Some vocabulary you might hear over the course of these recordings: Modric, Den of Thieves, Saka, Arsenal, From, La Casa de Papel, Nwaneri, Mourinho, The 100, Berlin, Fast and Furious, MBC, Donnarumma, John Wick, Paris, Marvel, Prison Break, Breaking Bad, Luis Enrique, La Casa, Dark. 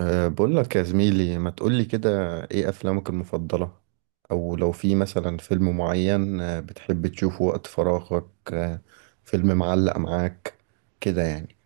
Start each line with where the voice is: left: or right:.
right: بقول لك يا زميلي ما تقولي كده. ايه افلامك المفضلة؟ او لو في مثلا فيلم معين، بتحب تشوفه وقت فراغك، فيلم معلق معاك كده يعني.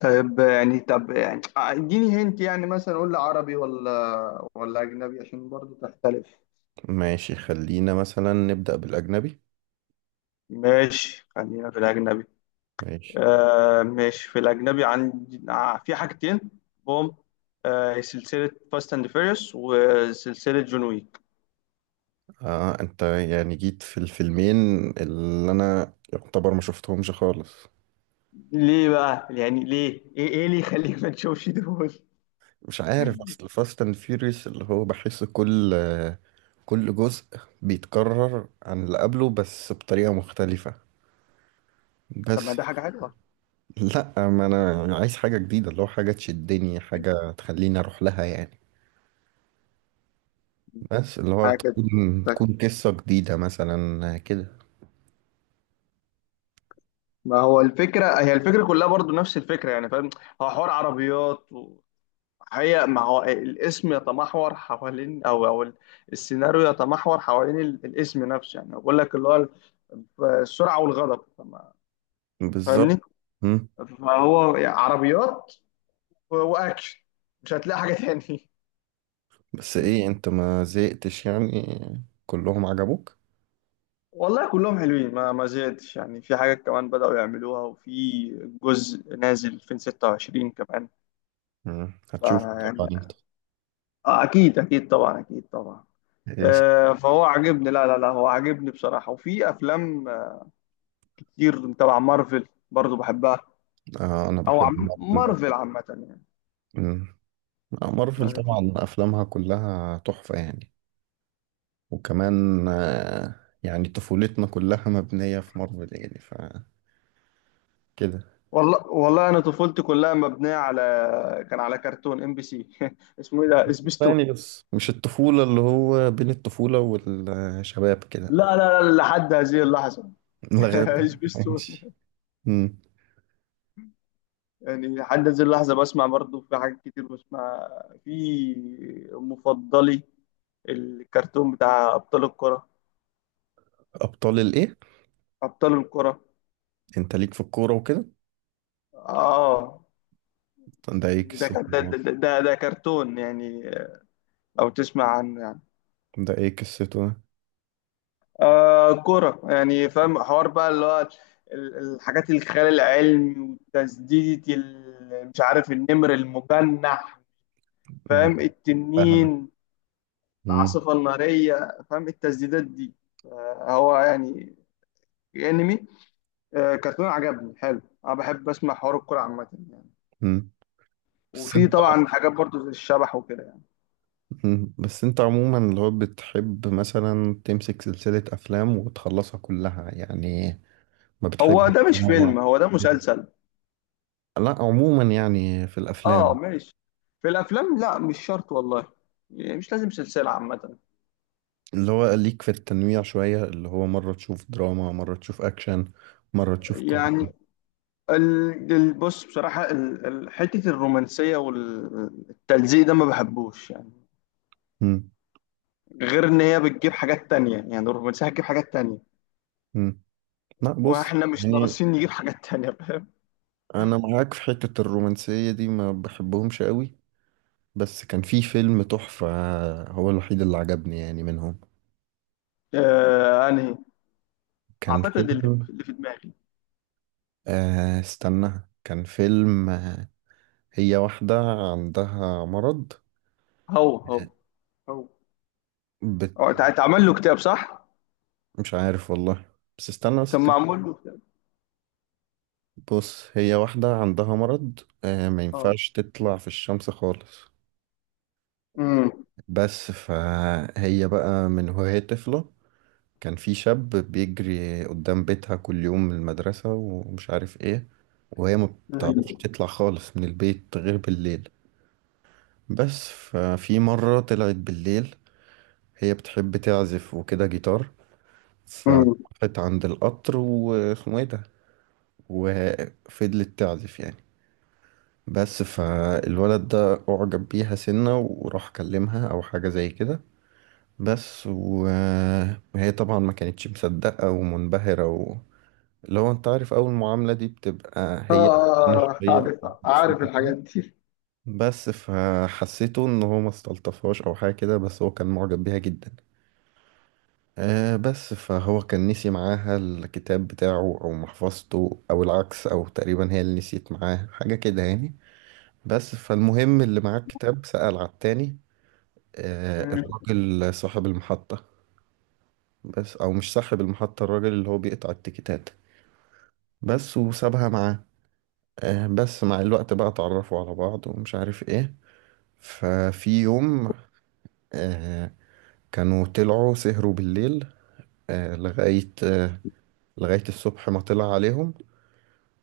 left: طيب يعني طب يعني اديني هنت يعني مثلا قول لي عربي ولا اجنبي عشان برضو تختلف.
right: ماشي، خلينا مثلا نبدأ بالأجنبي.
left: ماشي خلينا في الاجنبي.
right: ماشي.
left: ماشي في الاجنبي عندي، في حاجتين. بوم. سلسلة فاست اند فيريوس وسلسلة جون ويك.
right: اه، انت يعني جيت في الفيلمين اللي انا يعتبر ما شفتهمش خالص.
left: ليه بقى يعني ليه ايه اللي يخليك ما تشوفش دول؟
right: مش عارف، اصل فاست اند فيوريوس اللي هو بحس كل كل جزء بيتكرر عن اللي قبله بس بطريقة مختلفة.
left: طب ما
right: بس.
left: ده حاجة حلوة.
right: لا، ما انا عايز حاجه جديده، اللي هو حاجه تشدني، حاجه تخليني اروح لها يعني. بس اللي هو
left: حاجة كده.
right: تكون
left: طيب،
right: تكون قصه جديده مثلا كده.
left: ما هو الفكرة، هي الفكرة كلها برضو نفس الفكرة، يعني فاهم. هو حوار عربيات و... هي ما هو الاسم يتمحور حوالين او او ال- السيناريو يتمحور حوالين الاسم نفسه، يعني بقول لك اللي هو السرعه والغضب.
right: بالظبط.
left: فاهمني؟
right: مم.
left: فهو يعني عربيات واكشن، مش هتلاقي حاجه تاني.
right: بس ايه انت ما زهقتش يعني؟ كلهم عجبوك؟
left: والله كلهم حلوين، ما زهقتش يعني. في حاجات كمان بدأوا يعملوها، وفي جزء نازل 2026 كمان.
right: هتشوف طبعا
left: فيعني
right: انت.
left: اكيد اكيد، طبعا اكيد طبعا.
right: ايش؟
left: فهو عاجبني. لا هو عاجبني بصراحة. وفي افلام كتير تبع مارفل برضو بحبها،
right: آه، انا
left: او
right: بحب
left: عم
right: مارفل
left: مارفل
right: برضه.
left: عامة يعني.
right: مم. آه، مارفل
left: يعني في.
right: طبعا افلامها كلها تحفه يعني. وكمان يعني طفولتنا كلها مبنيه في مارفل يعني، فكده
left: والله والله انا طفولتي كلها مبنية على، كان على كرتون ام بي سي اسمه ايه ده، سبيستون.
right: يعني. بس مش الطفولة، اللي هو بين الطفولة والشباب كده.
left: لا لحد هذه اللحظة.
right: لغاية. ماشي.
left: سبيستون.
right: مم.
left: يعني لحد هذه اللحظة بسمع برضو، في حاجات كتير بسمع. في مفضلي الكرتون بتاع ابطال الكرة.
right: أبطال الإيه؟
left: ابطال الكرة.
right: أنت ليك في الكورة وكده؟
left: اه.
right: ده إيه
left: ده
right: قصته؟
left: ده, ده, ده كرتون يعني، لو تسمع عن،
right: ده إيه قصته ده؟
left: آه، كرة يعني. فاهم حوار بقى اللي هو الحاجات الخيال العلمي، وتسديدة مش عارف النمر المجنح،
right: أنا
left: فاهم،
right: فاهمك.
left: التنين،
right: مم.
left: العاصفة النارية، فاهم التسديدات دي. آه هو يعني انمي، آه كرتون عجبني حلو. انا بحب اسمع حوار الكرة عامة يعني.
right: مم. بس
left: وفي
right: أنت
left: طبعا حاجات برضو زي الشبح وكده يعني.
right: بس أنت عموما اللي هو بتحب مثلا تمسك سلسلة أفلام وتخلصها كلها يعني؟ ما
left: هو ده
right: بتحبش
left: مش
right: تنوع؟
left: فيلم، هو ده مسلسل.
right: لا، عموما يعني في
left: اه
right: الأفلام
left: ماشي. في الافلام لا مش شرط والله، يعني مش لازم سلسلة عامة.
right: اللي هو ليك في التنويع شوية، اللي هو مرة تشوف دراما، مرة تشوف أكشن، مرة تشوف كوميدي.
left: يعني بص بصراحة، حتة الرومانسية والتلزيق ده ما بحبوش يعني.
right: مم.
left: غير إن هي بتجيب حاجات تانية، يعني الرومانسية هتجيب حاجات تانية،
right: مم. لا، بص
left: وإحنا مش
right: يعني،
left: ناقصين نجيب حاجات تانية، فاهم؟
right: أنا معاك في حتة الرومانسية دي، ما بحبهمش قوي. بس كان في فيلم تحفة، هو الوحيد اللي عجبني يعني منهم.
left: آه أنهي؟
right: كان
left: أعتقد اللي
right: فيلم
left: اللي في دماغي.
right: آه استنى، كان فيلم. هي واحدة عندها مرض.
left: هو هو هو هو
right: بت...
left: اتعمل له كتاب، صح؟
right: مش عارف والله. بس استنى،
left: كان معمول له كتاب.
right: بص، هي واحدة عندها مرض، ما
left: اه.
right: ينفعش تطلع في الشمس خالص.
left: امم.
right: بس فهي بقى من وهي طفلة، كان في شاب بيجري قدام بيتها كل يوم من المدرسة ومش عارف ايه. وهي ما بتعرفش
left: امم.
right: تطلع خالص من البيت غير بالليل. بس ففي مرة طلعت بالليل، هي بتحب تعزف وكده جيتار،
left: امم.
right: فراحت عند القطر واسمه ايه ده، وفضلت تعزف يعني. بس فالولد ده أعجب بيها سنة وراح كلمها أو حاجة زي كده. بس و... وهي طبعا ما كانتش مصدقة ومنبهرة لو انت عارف اول معاملة دي بتبقى هي أنا
left: اه
right: شوية
left: عارف. عارف
right: مبسوطة
left: الحاجات
right: كده.
left: دي.
right: بس فحسيته ان هو ما استلطفهاش او حاجة كده، بس هو كان معجب بيها جدا. بس فهو كان نسي معاها الكتاب بتاعه او محفظته، او العكس، او تقريبا هي اللي نسيت معاه حاجة كده يعني. بس فالمهم اللي معاه الكتاب سأل على التاني،
left: امم.
right: الراجل صاحب المحطة. بس، او مش صاحب المحطة، الراجل اللي هو بيقطع التيكيتات. بس وسابها معاه. بس مع الوقت بقى اتعرفوا على بعض ومش عارف ايه. ففي يوم، آه كانوا طلعوا سهروا بالليل، لغاية لغاية الصبح ما طلع عليهم،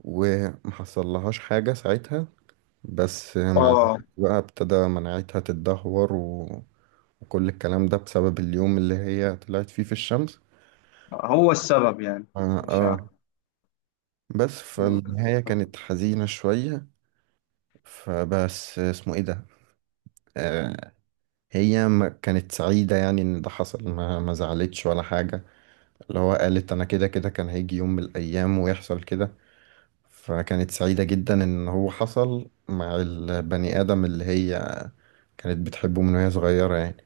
right: ومحصلهاش حاجة ساعتها. بس مع الوقت
left: اه
right: بقى ابتدى مناعتها تتدهور وكل الكلام ده بسبب اليوم اللي هي طلعت فيه في الشمس.
left: هو السبب يعني.
right: اه،
left: ماشي يا
right: آه. بس
left: عم.
right: فالنهاية كانت حزينة شوية. فبس اسمه ايه ده. آه. هي ما كانت سعيدة يعني ان ده حصل، ما زعلتش ولا حاجة. اللي هو قالت انا كده كده كان هيجي يوم من الايام ويحصل كده. فكانت سعيدة جدا ان هو حصل مع البني ادم اللي هي كانت بتحبه من وهي صغيرة يعني.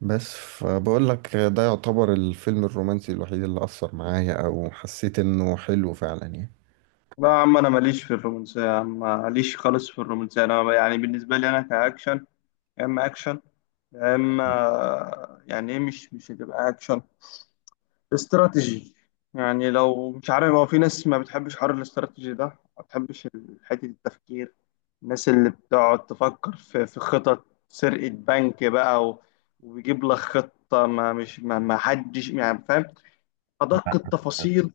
right: بس فبقول لك، ده يعتبر الفيلم الرومانسي الوحيد اللي أثر معايا أو حسيت إنه حلو فعلا يعني.
left: لا يا عم، انا ماليش في الرومانسيه يا عم، ماليش خالص في الرومانسيه. انا يعني بالنسبه لي، انا كاكشن. يا اما اكشن، يا اما يعني ايه، مش هتبقى اكشن، استراتيجي. يعني لو مش عارف، هو في ناس ما بتحبش حوار الاستراتيجي ده، ما بتحبش حته التفكير. الناس اللي بتقعد تفكر في خطط سرقه بنك بقى وبيجيب لك خطه، ما مش ما, ما حدش يعني فاهم ادق
right: لا، أنا
left: التفاصيل.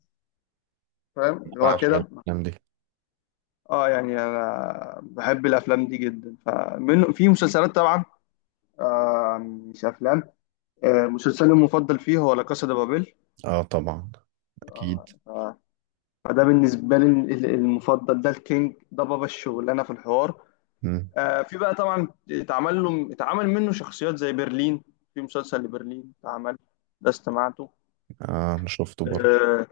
left: فاهم اللي هو
right: بعشق
left: كده.
right: الأفلام دي.
left: اه يعني انا بحب الافلام دي جدا. فمن في مسلسلات طبعا، آه مش افلام، آه مسلسلي المفضل فيه هو لا كاسا دي بابيل.
right: آه طبعا.
left: آه
right: أكيد.
left: فده بالنسبه لي المفضل. ده الكينج، ده بابا الشغلانه في الحوار.
right: مم.
left: آه في بقى طبعا اتعمل منه شخصيات زي برلين، في مسلسل لبرلين اتعمل، ده استمعته.
right: آه، أنا شفته برضه.
left: اه.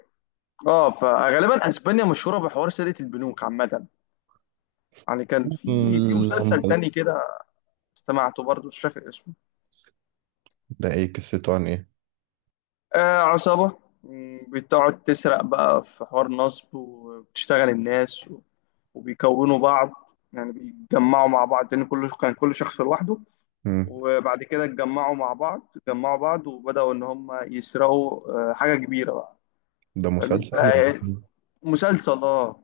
left: فغالبا اسبانيا مشهوره بحوار سرقه البنوك عامه. يعني كان في مسلسل
right: المسلسلات.
left: تاني كده استمعته برضه، مش فاكر اسمه.
right: ده ايه قصته، عن ايه؟
left: آه عصابة، مم، بتقعد تسرق بقى في حوار نصب، وبتشتغل الناس وبيكونوا بعض، يعني بيتجمعوا مع بعض، لأن كان كل شخص لوحده،
right: مم.
left: وبعد كده اتجمعوا مع بعض، اتجمعوا بعض وبدأوا إن هم يسرقوا حاجة كبيرة بقى.
right: ده
left: فاهمني؟
right: مسلسل ولا فيلم؟
left: مسلسل اه.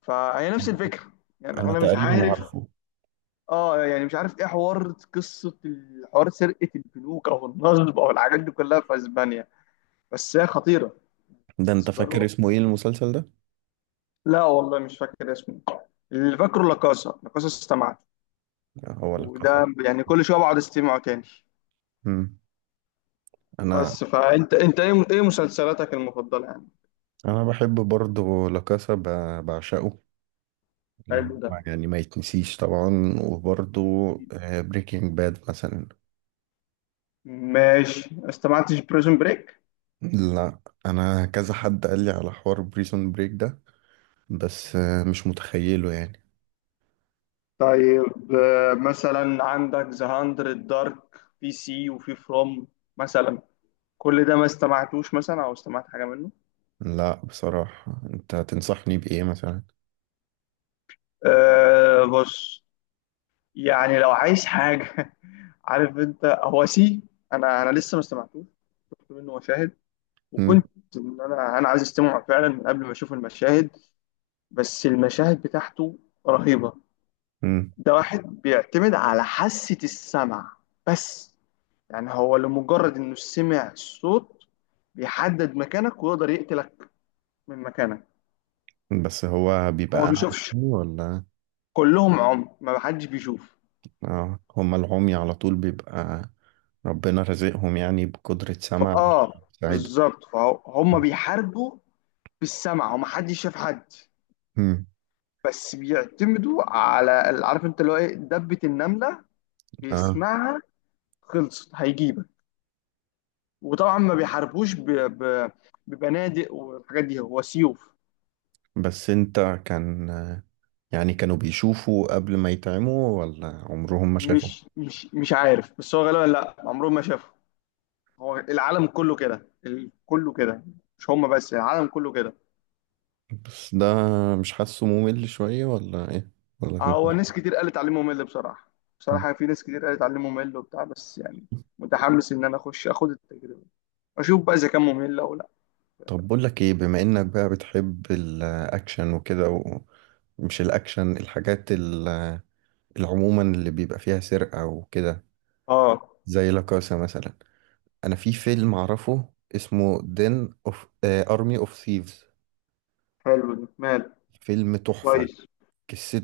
left: فهي نفس الفكرة، يعني
right: انا
left: أنا مش
right: تقريبا
left: عارف.
right: عارفه.
left: اه يعني مش عارف ايه حوار قصة الحوار سرقة البنوك أو النصب أو الحاجات دي كلها في أسبانيا، بس هي خطيرة
right: ده انت
left: بالنسبة
right: فاكر
left: لهم.
right: اسمه ايه المسلسل ده؟
left: لا والله مش فاكر اسمه، اللي فاكره لاكاسا. لاكاسا استمعت،
right: هو لا كاسا.
left: وده يعني كل شويه بقعد استمعه تاني.
right: مم. انا
left: بس فانت انت ايه مسلسلاتك المفضله يعني؟
right: انا بحب برضه لا كاسا، بعشقه. اللي
left: حلو ده.
right: هو يعني ما يتنسيش طبعا، وبرضه بريكنج باد مثلا.
left: ماشي. ما استمعتش بريزون بريك.
right: لا. انا كذا حد قال لي على حوار بريسون بريك ده، بس مش متخيله يعني.
left: طيب مثلا عندك ذا 100، دارك، في سي، وفي فروم مثلا. كل ده ما استمعتوش مثلا، او استمعت حاجه منه؟
right: لا، بصراحة انت تنصحني بايه مثلا؟
left: أه بص، يعني لو عايز حاجه، عارف انت هو سي. انا انا لسه ما استمعتوش، شفت منه مشاهد،
right: مم.
left: وكنت ان انا عايز استمع فعلا من قبل ما اشوف المشاهد، بس المشاهد بتاعته رهيبه.
right: مم.
left: ده واحد بيعتمد على حاسه السمع بس، يعني هو لمجرد انه سمع الصوت بيحدد مكانك ويقدر يقتلك من مكانك.
right: بس هو
left: هو
right: بيبقى
left: ما
right: أعمى
left: بيشوفش،
right: يعني، ولا؟
left: كلهم عمي ما حدش بيشوف.
right: اه، هما العمي على طول بيبقى، ربنا رزقهم يعني بقدرة سمع
left: فاه،
right: سعيد.
left: بالظبط، فهم بيحاربوا بالسمع وما حدش شاف حد، بس بيعتمدوا على، عارف انت اللي هو ايه، دبة النملة
right: اه.
left: بيسمعها، خلصت هيجيبك. وطبعا ما بيحاربوش ب... ب... ببنادق والحاجات دي، هو سيوف.
right: بس انت كان يعني كانوا بيشوفوا قبل ما يتعموا ولا عمرهم ما شافوا؟
left: مش عارف، بس هو غالبا لا، عمرهم ما شافه، هو العالم كله كده، كله كده، مش هم بس، العالم كله كده.
right: بس ده مش حاسه ممل شوية ولا ايه، ولا فين؟
left: هو ناس كتير قالت تعليمه ممل بصراحة،
right: مم.
left: بصراحة في ناس كتير قالت تعليمه ممل وبتاع، بس يعني متحمس ان انا اخد التجربة، اشوف بقى اذا كان ممل او لا.
right: طب بقول لك ايه، بما انك بقى بتحب الاكشن وكده مش الاكشن، الحاجات عموما اللي بيبقى فيها سرقة وكده،
left: اه
right: زي لاكاسا مثلا. أنا في فيلم أعرفه، اسمه دين أوف أرمي أوف ثيفز.
left: حلو ده، مال
right: فيلم تحفة.
left: كويس.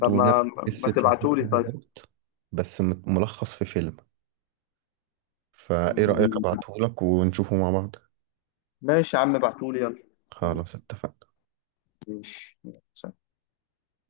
left: طب
right: نفس
left: ما
right: قصة لاكاسا
left: تبعتولي طيب.
right: بالظبط، بس ملخص في فيلم. فإيه رأيك
left: مم.
right: أبعتهولك ونشوفه مع بعض؟
left: ماشي يا عم ابعتولي. يلا.
right: خلاص اتفقنا.
left: ماشي يلا، سلام.